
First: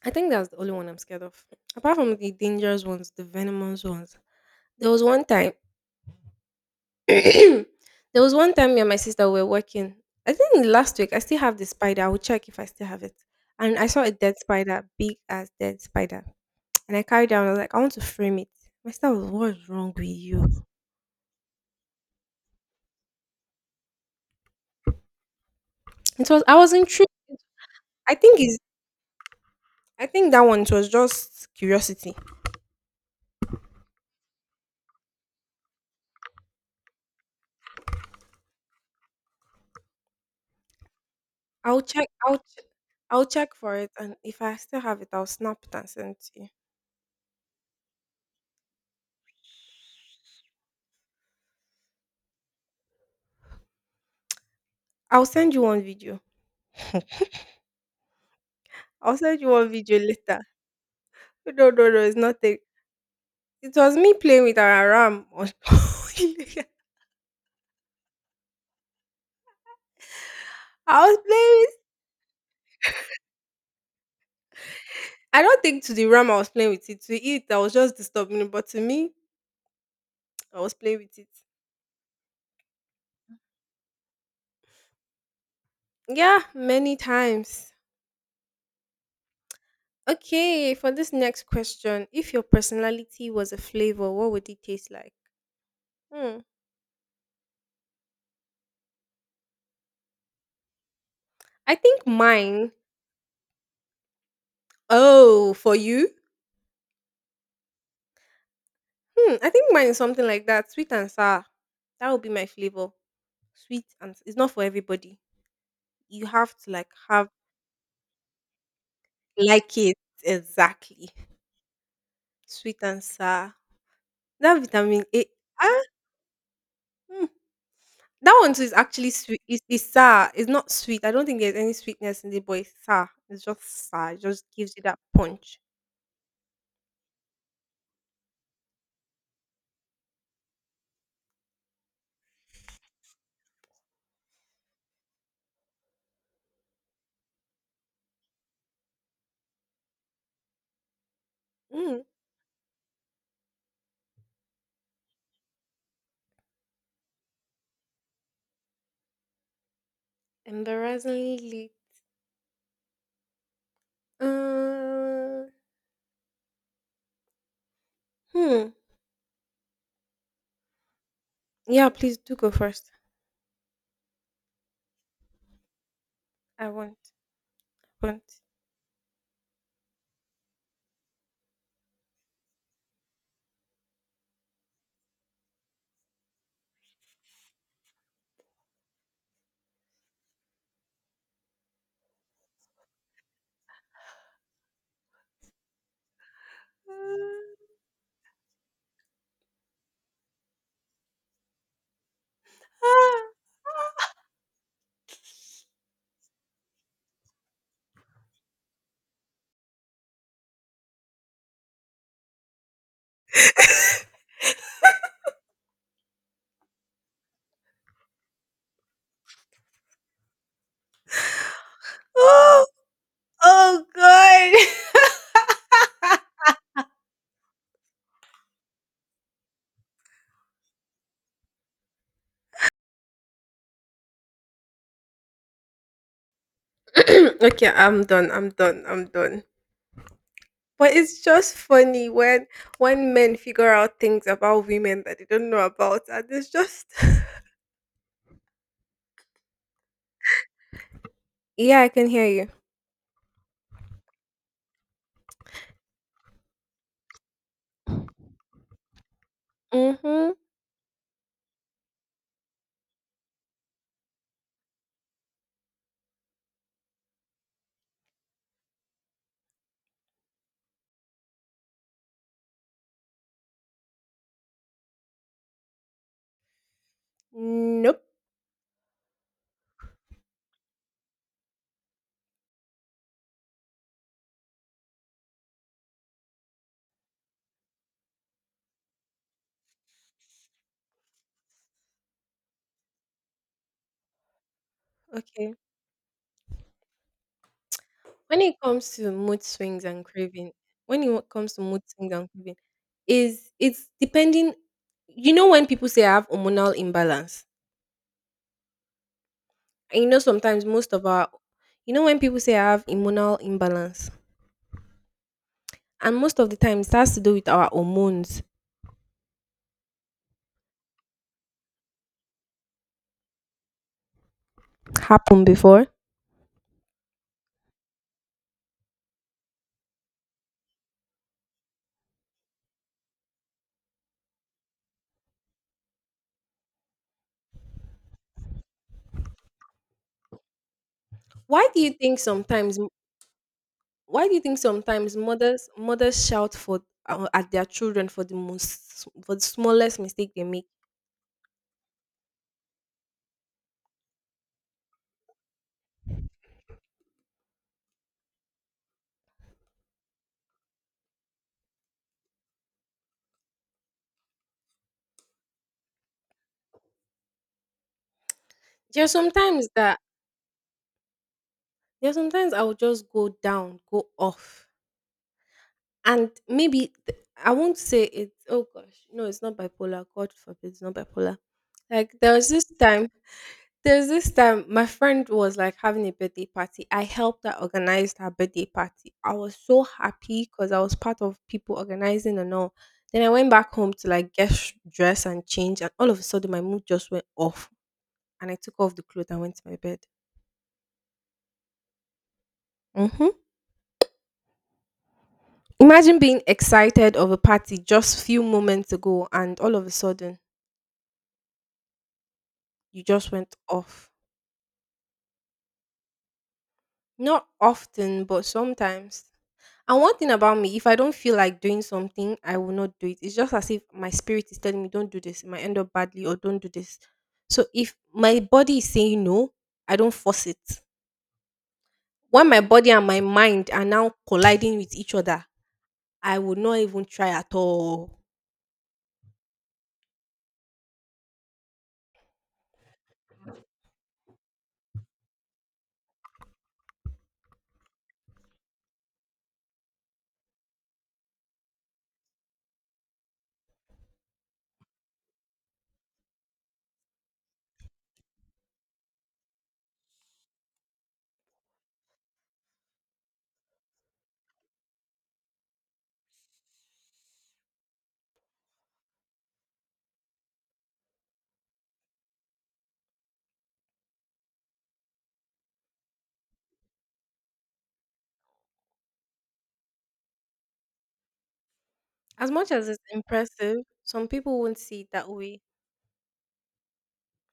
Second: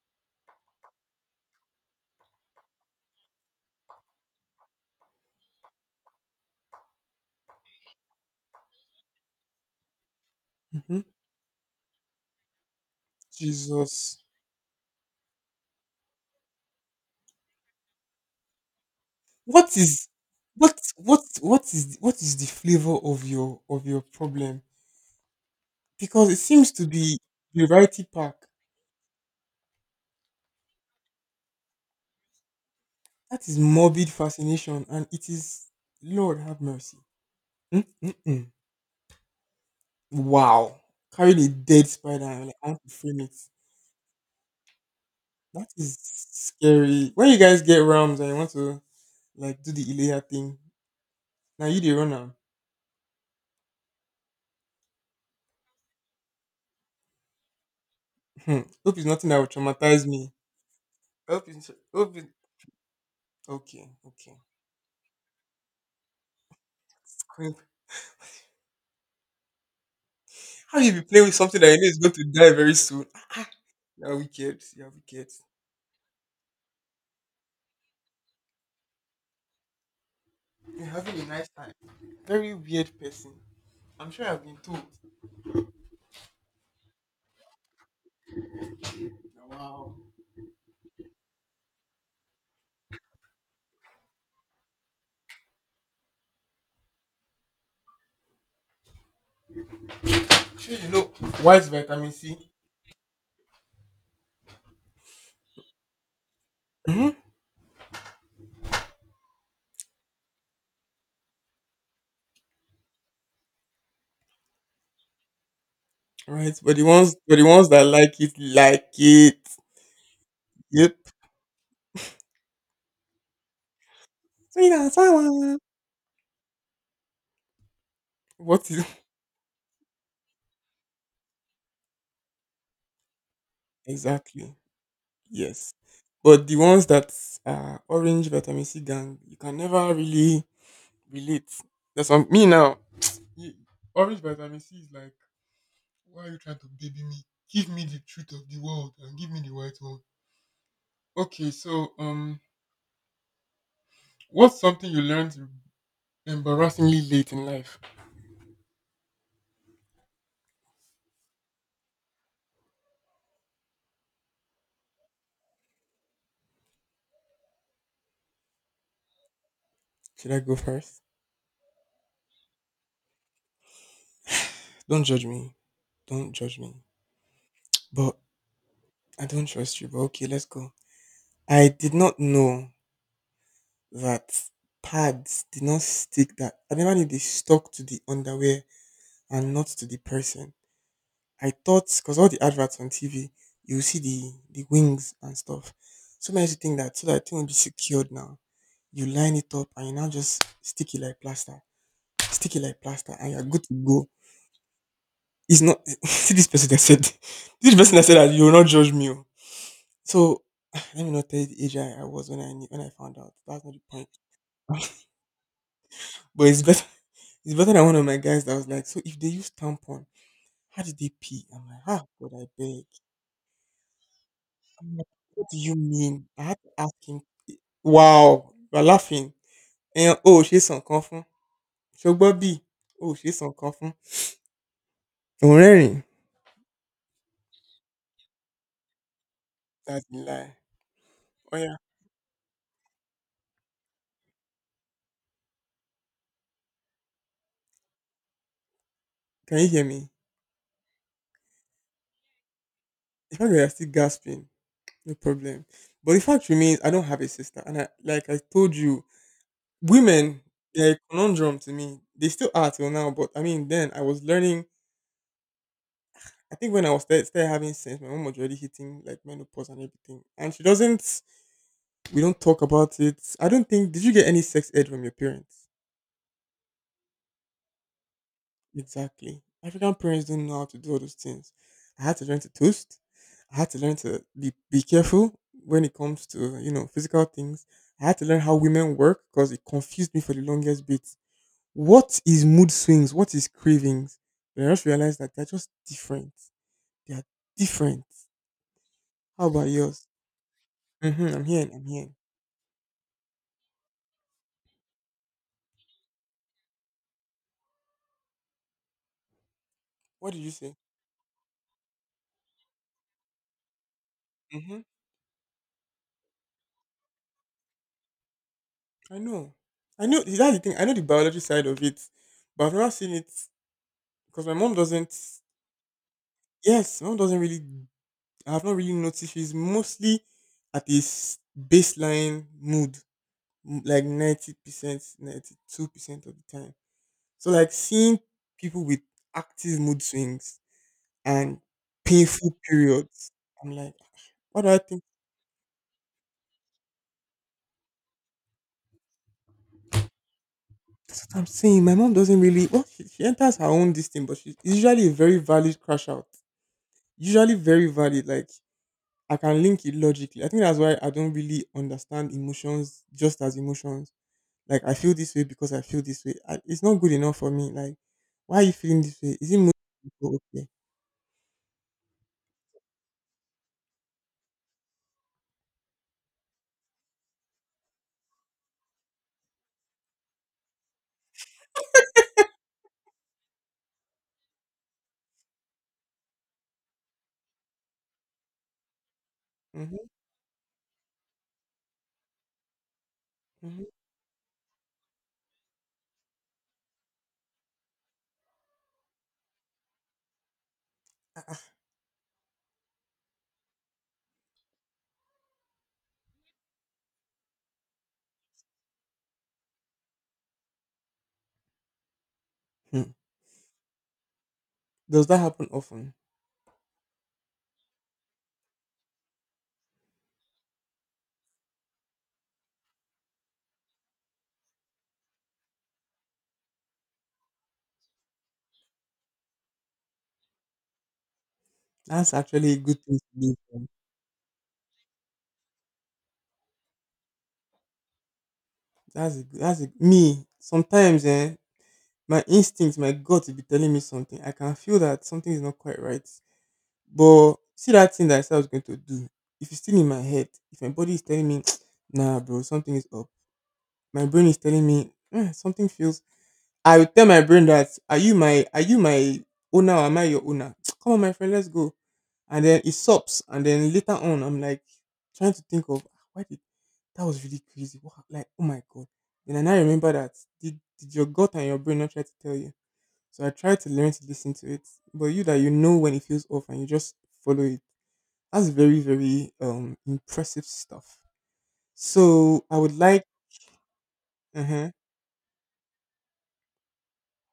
Speaker 1: I think that's the only one I'm scared of. Apart from the dangerous ones, the venomous ones. There was one time. *clears throat* there was one time Me and my sister were working. I think last
Speaker 2: Hmm.
Speaker 1: week I still have the spider. I will check if I still have it. And I saw a
Speaker 2: Jesus.
Speaker 1: dead spider, big as dead spider. *tsk* And I carried it down. I was like, I want to frame it. My sister was, what's
Speaker 2: What
Speaker 1: wrong with
Speaker 2: is
Speaker 1: you?
Speaker 2: what what what is what is the flavor of your of your problem? Because
Speaker 1: It
Speaker 2: it
Speaker 1: was I
Speaker 2: seems
Speaker 1: was
Speaker 2: to
Speaker 1: intrigued.
Speaker 2: be the variety
Speaker 1: I
Speaker 2: pack.
Speaker 1: think is I think that one it was just curiosity.
Speaker 2: That is morbid fascination, and it is Lord have mercy. Mm-mm-mm. Wow, carrying a
Speaker 1: I'll
Speaker 2: dead
Speaker 1: check.
Speaker 2: spider
Speaker 1: I'll
Speaker 2: and like,
Speaker 1: ch-
Speaker 2: "I want to frame
Speaker 1: I'll
Speaker 2: it."
Speaker 1: check for it, and if I still have it, I'll snap
Speaker 2: That
Speaker 1: it and
Speaker 2: is
Speaker 1: send it to you.
Speaker 2: scary. When you guys get realms and you want to like do the Ilea thing, now you the runner.
Speaker 1: I'll send you one video.
Speaker 2: Hmm. Hope it's
Speaker 1: I'll
Speaker 2: nothing that
Speaker 1: send
Speaker 2: will
Speaker 1: you one video
Speaker 2: traumatize me.
Speaker 1: later.
Speaker 2: Hope
Speaker 1: No, no,
Speaker 2: it's
Speaker 1: no, no, it's
Speaker 2: hope it,
Speaker 1: not a It
Speaker 2: okay,
Speaker 1: was me
Speaker 2: okay.
Speaker 1: playing with our RAM. on- *laughs* I was playing
Speaker 2: Queen, how you be playing with something that
Speaker 1: with
Speaker 2: you know is going to die very soon? You're wicked. You're wicked.
Speaker 1: I don't think to the RAM I was playing with it. To it, I was just disturbing it. But to me, I was
Speaker 2: You're
Speaker 1: playing
Speaker 2: having
Speaker 1: with
Speaker 2: a
Speaker 1: it.
Speaker 2: nice time. Very weird person. I'm sure I've been told.
Speaker 1: Yeah, many times.
Speaker 2: Wow.
Speaker 1: Okay, for this next question, if your personality was a flavor, what would it taste like? Hmm.
Speaker 2: Shey you know white
Speaker 1: I think
Speaker 2: vitamin C?
Speaker 1: mine. Oh, for you?
Speaker 2: Hmm.
Speaker 1: Hmm. I think mine is something like that, sweet and sour. That would be my flavor. Sweet and it's not for everybody. You have
Speaker 2: Right,
Speaker 1: to
Speaker 2: but the
Speaker 1: like
Speaker 2: ones
Speaker 1: have
Speaker 2: but the ones that like it like it.
Speaker 1: like it
Speaker 2: Yep.
Speaker 1: exactly. Sweet and sour. That
Speaker 2: Sweet and
Speaker 1: vitamin A
Speaker 2: sour.
Speaker 1: ah, mm, that one too
Speaker 2: What
Speaker 1: is
Speaker 2: is
Speaker 1: actually sweet. It's, it's sour. It's not sweet. I don't think there's any sweetness in the boy. It's sour. It's
Speaker 2: *laughs*
Speaker 1: just sour. It just
Speaker 2: exactly?
Speaker 1: gives you that punch.
Speaker 2: Yes. But the ones that are orange vitamin C gang, you can never really relate. That's on me now. You- orange vitamin C is like, why are you trying to baby me? Give me the truth of the world and give me the white one. Okay, so
Speaker 1: Mm,
Speaker 2: um, what's something you learned embarrassingly late in life?
Speaker 1: embarrassingly late. Uh, hmm.
Speaker 2: Should I go first?
Speaker 1: Yeah, please do go first.
Speaker 2: Don't judge me. Don't judge
Speaker 1: I
Speaker 2: me.
Speaker 1: won't.
Speaker 2: But
Speaker 1: Won't.
Speaker 2: I don't trust you. But okay, let's go. I did not know that pads did not stick that. I never knew they stuck to the underwear and not to the person. I thought because all the adverts on T V, you see the the wings and stuff. So many to think that so that the thing will be secured now. You line it up and you now just stick it like plaster. Stick it like plaster and
Speaker 1: Ah,
Speaker 2: you're good to go. It's not *laughs* see this person that said *laughs* this person that said that you will not judge me. Oh. So *sighs* let me not tell you the age I, I was when I knew, when I found out. That's not the point. *laughs* But it's better *laughs* it's better than one of my guys that was like, so if they use tampon, how did they pee? I'm like, ah
Speaker 1: *gasps*
Speaker 2: God, I
Speaker 1: oh,
Speaker 2: beg.
Speaker 1: oh
Speaker 2: I'm
Speaker 1: God.
Speaker 2: like, what do you mean? I had to ask him. Wow, you're laughing. And oh, she's some confirm. So Bobby, oh, she's some confirm. Don't worry.
Speaker 1: *coughs* *laughs* *clears throat* Okay, I'm done. I'm done. I'm done.
Speaker 2: That's a lie.
Speaker 1: But it's just
Speaker 2: Oh yeah,
Speaker 1: funny when when men figure out things about women that they don't know about, and it's just *laughs*
Speaker 2: can you hear me?
Speaker 1: yeah, I can hear you.
Speaker 2: The fact that you're still gasping, no problem. But the fact remains, I don't have a sister, and I, like I told you,
Speaker 1: Mm-hmm.
Speaker 2: women, they're a conundrum to me. They still are till now, but I mean, then I was learning. I think when I was started, started having sex, my mom was already hitting like menopause and everything, and she doesn't. We don't talk about it. I don't think. Did you get any sex ed from your parents?
Speaker 1: Nope.
Speaker 2: Exactly. African parents don't know how to do all those things. I had to learn to toast. I had to learn to be be careful when it comes to you know physical things. I had to learn how women work because it confused me for the longest bit. What is mood swings? What is cravings? And I just realized that they're
Speaker 1: Okay.
Speaker 2: just different. They are different.
Speaker 1: When it comes to mood
Speaker 2: How about
Speaker 1: swings and
Speaker 2: yours?
Speaker 1: craving, when
Speaker 2: Hmm,
Speaker 1: it
Speaker 2: I'm
Speaker 1: comes to
Speaker 2: here.
Speaker 1: mood
Speaker 2: I'm here.
Speaker 1: swings and craving, is it's depending. You know when people say I have hormonal imbalance, and you know
Speaker 2: What did you
Speaker 1: sometimes
Speaker 2: say?
Speaker 1: most of our, You know when people say I have hormonal imbalance,
Speaker 2: Hmm.
Speaker 1: and most of the time it has to do with our hormones.
Speaker 2: I know. I know. That's the thing. I know the biology side of it, but I've never seen it because my mom doesn't.
Speaker 1: Happened before.
Speaker 2: Yes, my mom doesn't really. I have not really noticed. She's mostly at this baseline mood, m- like ninety percent, ninety-two percent of the time. So like seeing people with active mood swings and
Speaker 1: Why do you think
Speaker 2: painful
Speaker 1: sometimes
Speaker 2: periods. I'm like,
Speaker 1: Why do you think
Speaker 2: what do I think?
Speaker 1: sometimes mothers mothers shout for uh, at their children for the most for the smallest mistake they make?
Speaker 2: That's what I'm saying. My mom doesn't really well, she, she enters her own this thing, but she's usually a very valid crash out. Usually very valid. Like I can link it logically. I think that's why I don't really understand emotions just as emotions. Like I feel this way because I feel this way. I, it's not good enough for me. Like, why are you feeling
Speaker 1: There are
Speaker 2: this way? Is it
Speaker 1: sometimes
Speaker 2: mo-
Speaker 1: that
Speaker 2: oh, okay?
Speaker 1: there are sometimes I will just go down, go off. And maybe th- I won't say it. Oh gosh, no, it's not bipolar. God forbid, it's not bipolar. Like there was this time, there was this time my friend was like having a birthday party. I helped her organize her birthday party. I was so
Speaker 2: Mm-hmm,
Speaker 1: happy because I was part of people organizing and all. Then I went back
Speaker 2: mm-hmm.
Speaker 1: home to like get sh- dressed and change, and all of a sudden my mood just went off, and I took off the clothes and went to my bed.
Speaker 2: Ah, ah.
Speaker 1: Hmm. Imagine being excited of a party just few moments ago, and all of a sudden you
Speaker 2: Hmm.
Speaker 1: just went off.
Speaker 2: Does that happen often?
Speaker 1: Not often, but sometimes. And one thing about me, if I don't feel like doing something, I will not do it. It's just as if my spirit is telling me, don't do this. It might end up badly or don't do this. So if my body is saying no, I don't force it.
Speaker 2: That's
Speaker 1: When my
Speaker 2: actually a
Speaker 1: body
Speaker 2: good
Speaker 1: and
Speaker 2: thing
Speaker 1: my
Speaker 2: to
Speaker 1: mind are
Speaker 2: do.
Speaker 1: now colliding with each other, I would not even try at all.
Speaker 2: That's a, that's a, me. Sometimes, eh, my instincts, my gut will be telling me something. I can feel that something is not quite right. But see that thing that I said I was going to do. If it's still in my head, if my body is telling me, *sniffs* *tsk* nah, bro, something is up. My brain is telling me, eh, something feels I would tell my brain that are you my are you my owner or am I your owner? *tsk* Come on, my friend, let's go. And then it stops. And then later on, I'm like trying to think of, "Ah, why did that was really crazy. Wow, like oh my god." Then I now remember that did did your gut and your brain not try to tell you? So I try to learn to listen to it. But you that you know when it feels off and you just follow it. That's very very um impressive stuff.
Speaker 1: As
Speaker 2: So
Speaker 1: much
Speaker 2: I
Speaker 1: as
Speaker 2: would
Speaker 1: it's
Speaker 2: like
Speaker 1: impressive, some people
Speaker 2: uh
Speaker 1: won't
Speaker 2: huh.
Speaker 1: see it that way.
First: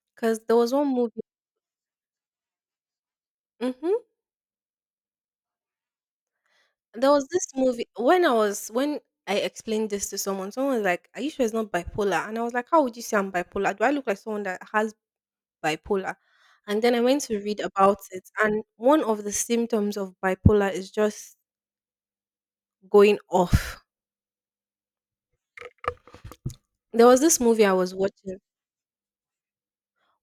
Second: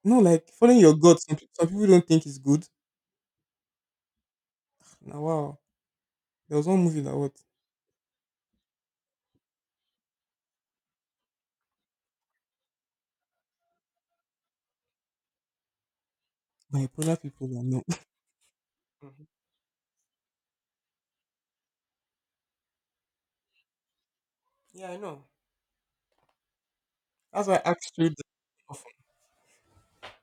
Speaker 2: No,
Speaker 1: Because
Speaker 2: like
Speaker 1: there was
Speaker 2: following
Speaker 1: one
Speaker 2: your gut.
Speaker 1: movie.
Speaker 2: Some, pe- some people don't think it's good.
Speaker 1: Mhm.
Speaker 2: Now, wow. There was one movie
Speaker 1: There
Speaker 2: that
Speaker 1: was
Speaker 2: what
Speaker 1: this movie when I was when I explained this to someone, someone was like, "Are you sure it's not bipolar?" And I was like, "How would you say I'm bipolar? Do I look like someone that has bipolar?" And
Speaker 2: my
Speaker 1: then I
Speaker 2: polar
Speaker 1: went to
Speaker 2: people
Speaker 1: read
Speaker 2: were not.
Speaker 1: about
Speaker 2: *laughs*
Speaker 1: it, and one of
Speaker 2: Mhm.
Speaker 1: the symptoms of bipolar is just going off.
Speaker 2: Yeah, I know.
Speaker 1: There was this
Speaker 2: That's why
Speaker 1: movie
Speaker 2: I
Speaker 1: I
Speaker 2: asked
Speaker 1: was
Speaker 2: you. The-
Speaker 1: watching.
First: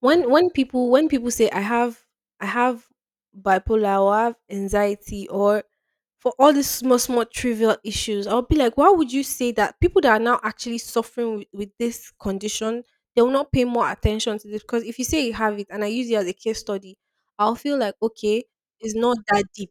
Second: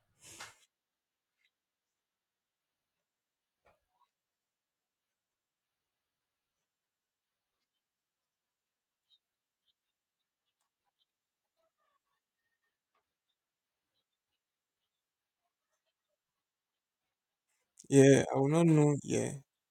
Speaker 1: when when people when people say i have i have bipolar or I have anxiety or for all these small small trivial issues, I'll be like, why would you say that? People that are now actually suffering with, with this condition, they will not pay more attention to this because if you say you have it and I use it as a case study, I'll feel like,
Speaker 2: yeah, I
Speaker 1: okay,
Speaker 2: will not
Speaker 1: it's
Speaker 2: know.
Speaker 1: not
Speaker 2: Yeah.
Speaker 1: that deep.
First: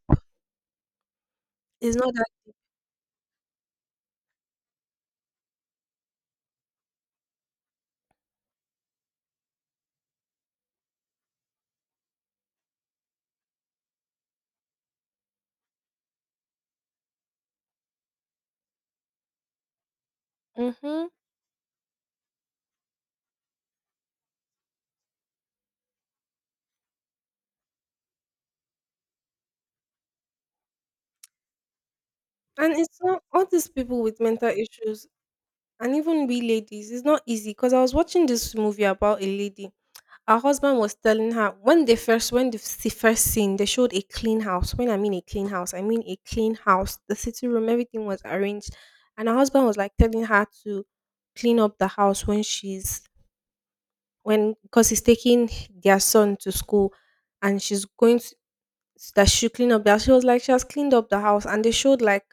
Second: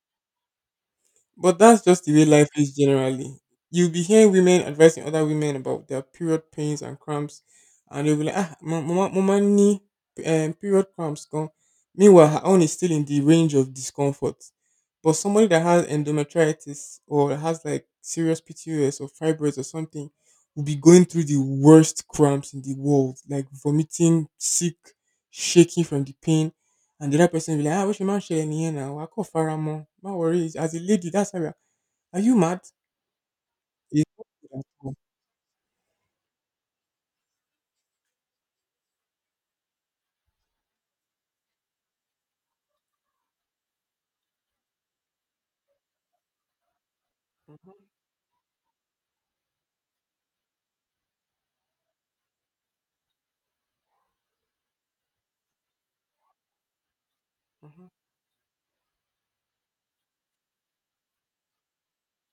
Speaker 2: But that's
Speaker 1: It's
Speaker 2: just the
Speaker 1: not
Speaker 2: way
Speaker 1: that
Speaker 2: life is generally. You'll be hearing women advising other women about their period pains and cramps, and they will be like, ah, mama, mama, knee, um, period cramps gone. Meanwhile, her own is still in the range of discomfort. But somebody that has endometritis or has like serious P T O S or fibroids or something will be going
Speaker 1: Mm-hmm.
Speaker 2: through the worst cramps in the world, like vomiting, sick, shaking from the pain and the other person will be like, ah, what you man share in here now? I call Faramon. No worries. As a lady, that's how we are. Are you mad?
Speaker 1: And it's not all these people
Speaker 2: It's
Speaker 1: with
Speaker 2: not
Speaker 1: mental
Speaker 2: good at all.
Speaker 1: issues, and even we ladies it's not easy because I was watching this movie about a lady. Our husband was telling her when they first when the s- first scene, they showed a clean house. When I mean a clean house, I mean a clean house. The sitting room,
Speaker 2: Mhm,
Speaker 1: everything was arranged, and her husband was like telling her to clean up the house when she's when because he's taking their son to school, and she's
Speaker 2: mhm.
Speaker 1: going to, that she clean up the house. She was like she has cleaned up the house, and they showed like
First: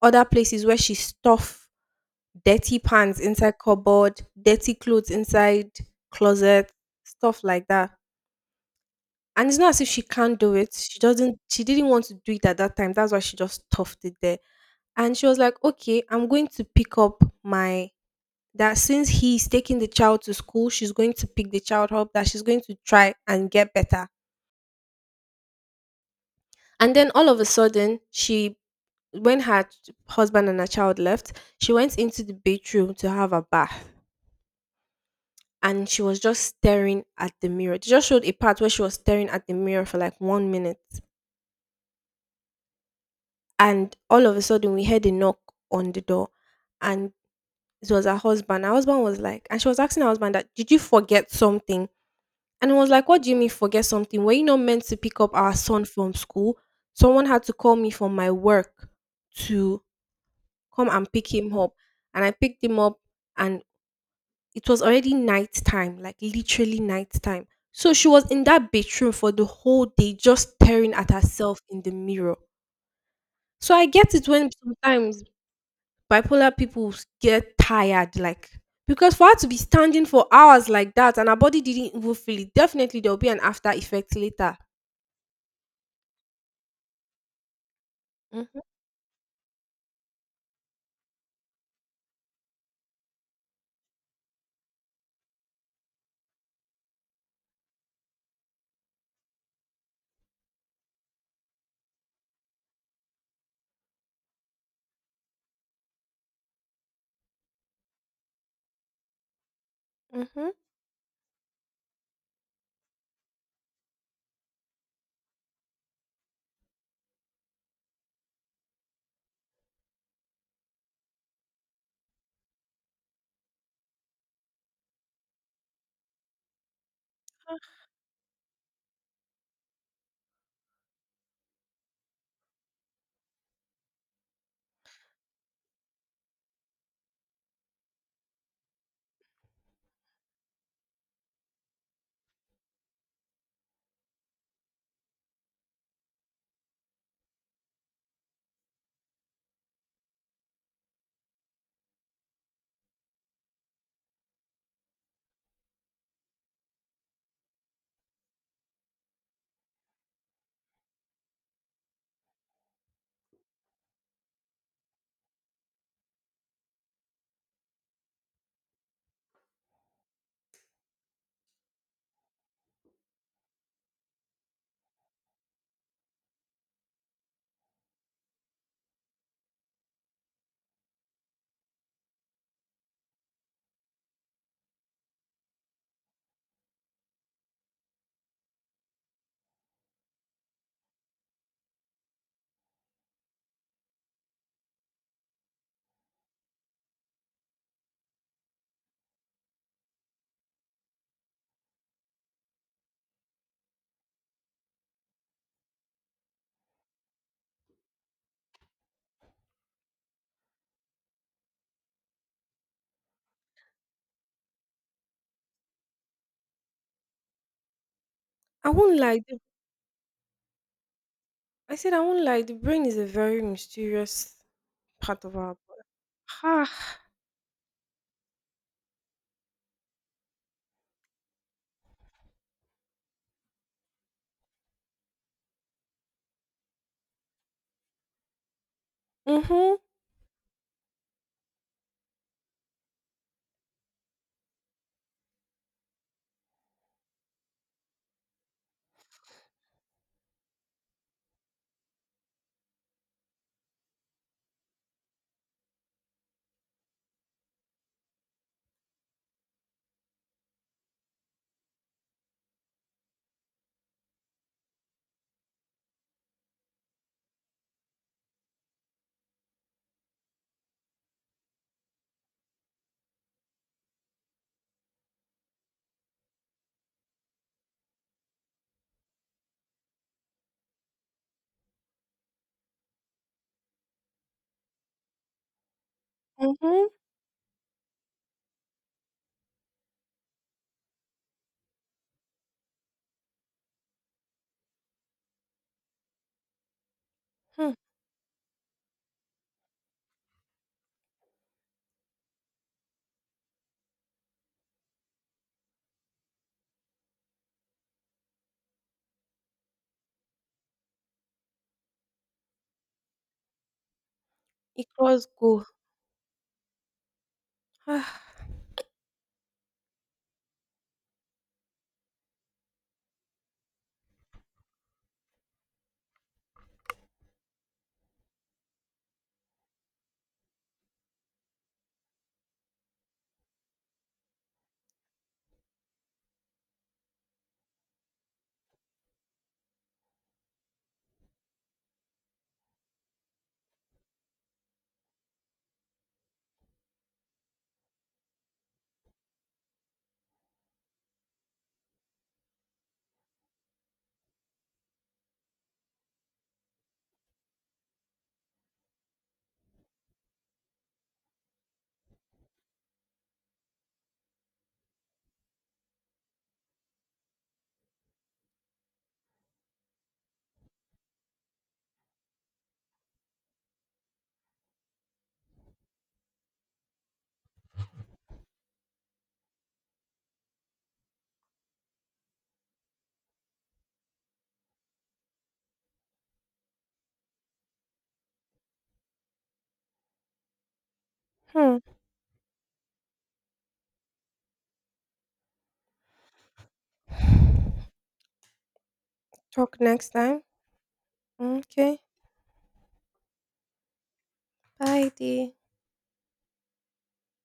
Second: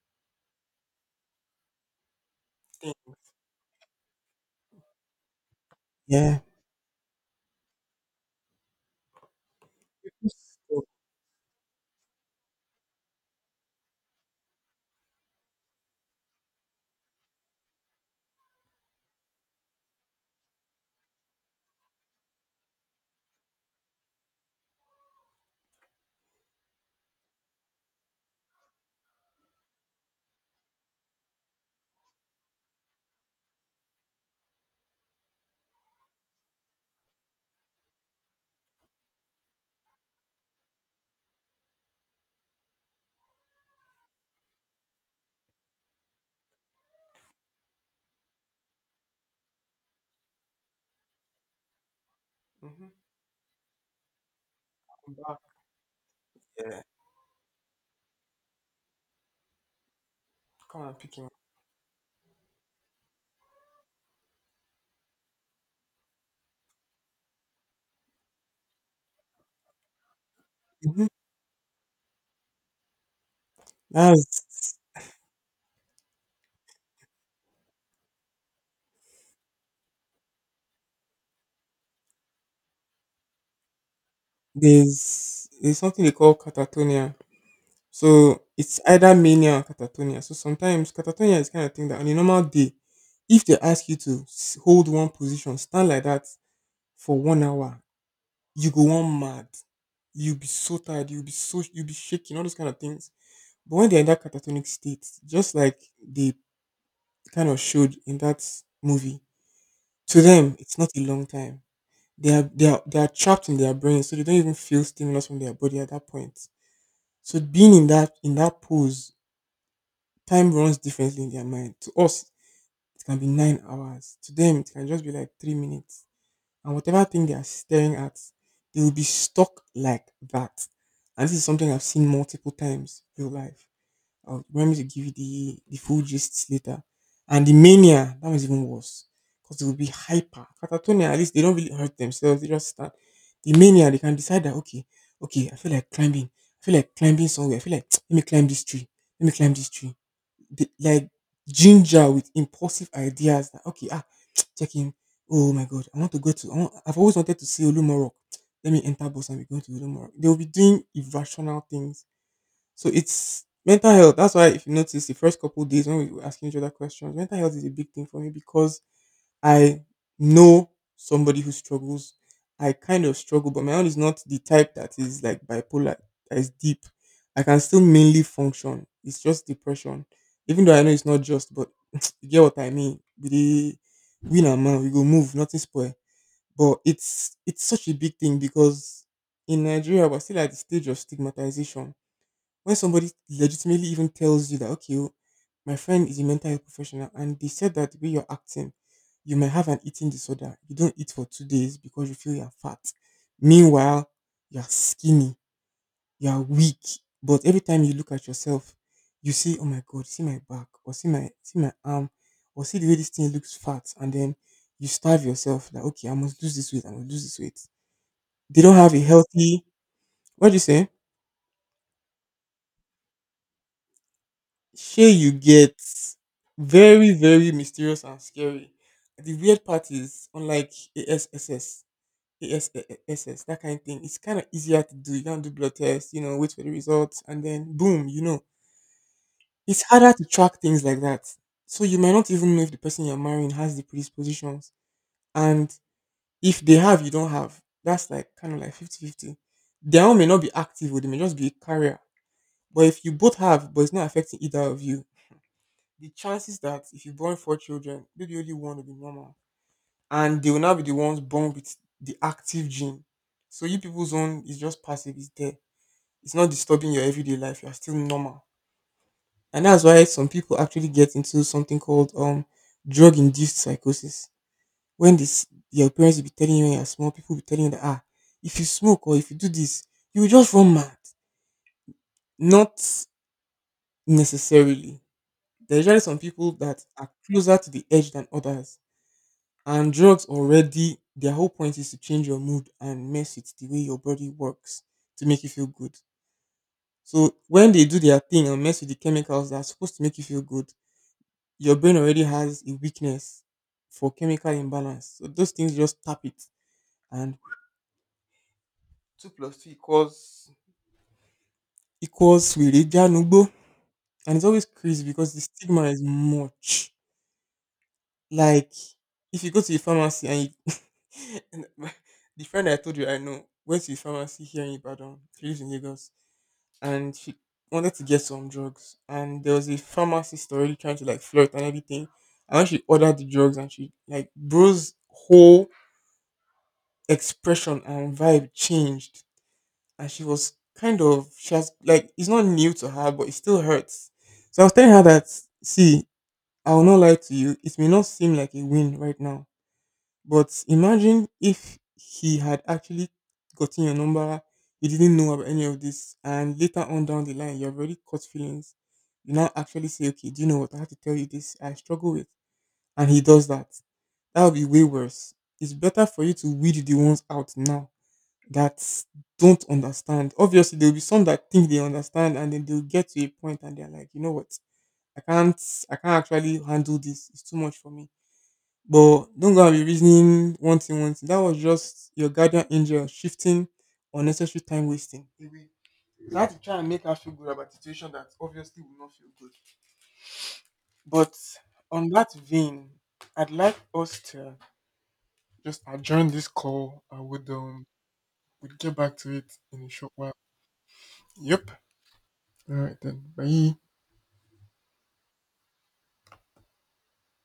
Speaker 1: other places where she stuffed dirty
Speaker 2: Think.
Speaker 1: pants inside cupboard, dirty clothes inside
Speaker 2: Yeah.
Speaker 1: closet, stuff like that. And it's not as if she can't do it. She doesn't she didn't want to do it at that time. That's why she just toughed it there. And she was like, "Okay, I'm going to pick up my, that since he's taking the child to school, she's going to pick the child up, that she's going to try and get better." And then all of a sudden, she, when her husband and her child left, she went into the bedroom to have a bath. And she was just staring at the mirror. They just showed a part where she was staring at the mirror for like one minute. And all of a sudden, we heard a knock on the door, and it was her husband. Her husband was like and She was asking her husband, that "did you forget something?" And he was
Speaker 2: Mm-hmm.
Speaker 1: like, "What do you mean forget something? Were you not meant to
Speaker 2: Come
Speaker 1: pick up
Speaker 2: back.
Speaker 1: our son from school?
Speaker 2: Yeah.
Speaker 1: Someone had to call me from my work to
Speaker 2: Come
Speaker 1: come
Speaker 2: and
Speaker 1: and
Speaker 2: pick him up.
Speaker 1: pick him up, and I picked him up." And it was already night time, like literally night time. So she was in that bedroom for the whole day just staring
Speaker 2: Hmm.
Speaker 1: at herself in the mirror. So I get it when
Speaker 2: That's
Speaker 1: sometimes bipolar people s- get tired, like, because for her to be standing for hours like that and her body didn't even feel it, definitely there will be an after effect later.
Speaker 2: there's there's something they call catatonia. So
Speaker 1: Mhm.
Speaker 2: it's either mania or catatonia. So sometimes catatonia is kind of thing that on a normal day, if they ask you to s- hold one position, stand like that for one hour, you go on mad. You'll be so tired, you'll be so you'll be shaking, all those kind of things. But when they're in that catatonic state, just like they kind of showed in that movie, to
Speaker 1: Mhm.
Speaker 2: them it's not a long time. They are they are they are trapped in their brain, so they don't even feel stimulus from their body at that point. So being in that in that pose, time runs differently in their mind. To us, it can be nine hours. To them, it can just be like three minutes, and whatever thing they are staring at, they will be stuck like that. And this is something I've seen multiple times in real life. I'll remember to give you the, the full gist later. And the mania, that was even worse. Because they will be hyper. Catatonia, at least they don't really hurt themselves. They just start. The mania, they can decide that, okay, okay, I feel like climbing. I feel like climbing somewhere. I feel like, *tsk* let me climb this tree. Let me climb this tree, the, like ginger with impulsive ideas that, okay, ah *tsk* check in, oh my god, I want to go to I want, I've always wanted to see olumorok. Let me enter bus and we're going to olumorok. They'll be doing irrational things. So it's mental health. That's why if you notice the first couple days when we were asking each other questions, mental health is a big thing for me, because I know somebody who struggles. I kind of struggle, but my own is not the type that is like bipolar, that is deep. I can still mainly function. It's just depression. Even though I know it's not just, but *sniffs* *tsk* you get what I mean. We dey win and man, we go move, nothing spoil. But it's it's such a big thing, because in Nigeria we're still at the stage of stigmatization, when somebody legitimately even tells you that, okay, oh, my friend is a mental health professional and they said that the way you're acting, you might have an eating disorder. You don't eat for two days because you feel you're fat. Meanwhile, you're skinny, you're weak, but every time you look at yourself you see, oh my god, see my back, or see my see my arm, or see the way this thing looks fat. And then you starve yourself, like, okay, I must lose this weight, I must lose this weight. They
Speaker 1: I
Speaker 2: don't have
Speaker 1: won't
Speaker 2: a
Speaker 1: lie. The,
Speaker 2: healthy — what do you say?
Speaker 1: I said I won't lie. The brain is a very mysterious
Speaker 2: Shey
Speaker 1: part
Speaker 2: you
Speaker 1: of our
Speaker 2: get?
Speaker 1: body. Ah.
Speaker 2: Very, very mysterious and scary. The weird part is, unlike A S S S, A S S S, that kind of thing. It's kind of easier to do. You can do blood tests, you know, wait for the results, and then boom, you know.
Speaker 1: Mhm.
Speaker 2: It's harder to track things like that. So you might not even know if the person you're marrying has the predispositions, and if they have, you don't have. That's like kind of like fifty fifty. 50. Their own may not be active, or they may just be a carrier. But if you both have, but it's not affecting either of you, the chances that if you born four children, maybe only one will be normal. And they will now be the ones born with the active gene. So you people's own is just passive, it's there. It's not disturbing your everyday life. You're still normal. And that's why some people actually get into something called um drug induced psychosis. When this, your parents will be telling you when you're small, people will be telling you that, ah, if you smoke or if you do this, you will just run mad. Not necessarily. There are usually some people that
Speaker 1: Mhm.
Speaker 2: are closer to the edge than others. And drugs already, their whole point is to change your mood and mess with the way your body works to make you feel good. So when
Speaker 1: Hmm.
Speaker 2: they do their thing and mess with the chemicals that are supposed to make you feel good, your brain already has a weakness for chemical imbalance. So those things just tap it, and two plus two equals equals really Janugbo. And it's always crazy
Speaker 1: Equals
Speaker 2: because the
Speaker 1: go.
Speaker 2: stigma is much.
Speaker 1: Ah.
Speaker 2: Like, if you go to the pharmacy and you — and *laughs* my- the friend I told you I know went to a pharmacy here in Ibadan. She lives in Lagos, and she wanted to get some drugs. And there was a pharmacist already trying to, like, flirt and everything. And when she ordered the drugs, and she, like, bro's whole expression and vibe changed, and she was kind of — she has, like, it's not new to her, but it still hurts. So I was telling her that, see, I will not lie to you. It may not seem like a win right now, but imagine if he had actually gotten your number, you didn't know about any of this, and later on down the line, you have already caught feelings. You now actually say, okay, do you know what? I have to tell you this. I struggle with — and he does that. That would be way worse. It's better for you to weed the ones out now that don't understand. Obviously, there will be some that think they understand, and then they'll get to a point and they're like, you know what? I can't, I can't actually handle this. It's too much for me. But don't go and be reasoning one thing, one thing. That was just your guardian angel shifting unnecessary time wasting away. So I had to try and make her feel good about the situation that obviously will not feel good. But
Speaker 1: Hmm.
Speaker 2: on that vein, I'd like us to just adjourn this call. I would um would get back to it
Speaker 1: Talk
Speaker 2: in a
Speaker 1: next
Speaker 2: short while.
Speaker 1: time.
Speaker 2: Yep.
Speaker 1: Okay.
Speaker 2: All right then. Bye.
Speaker 1: Bye, dear.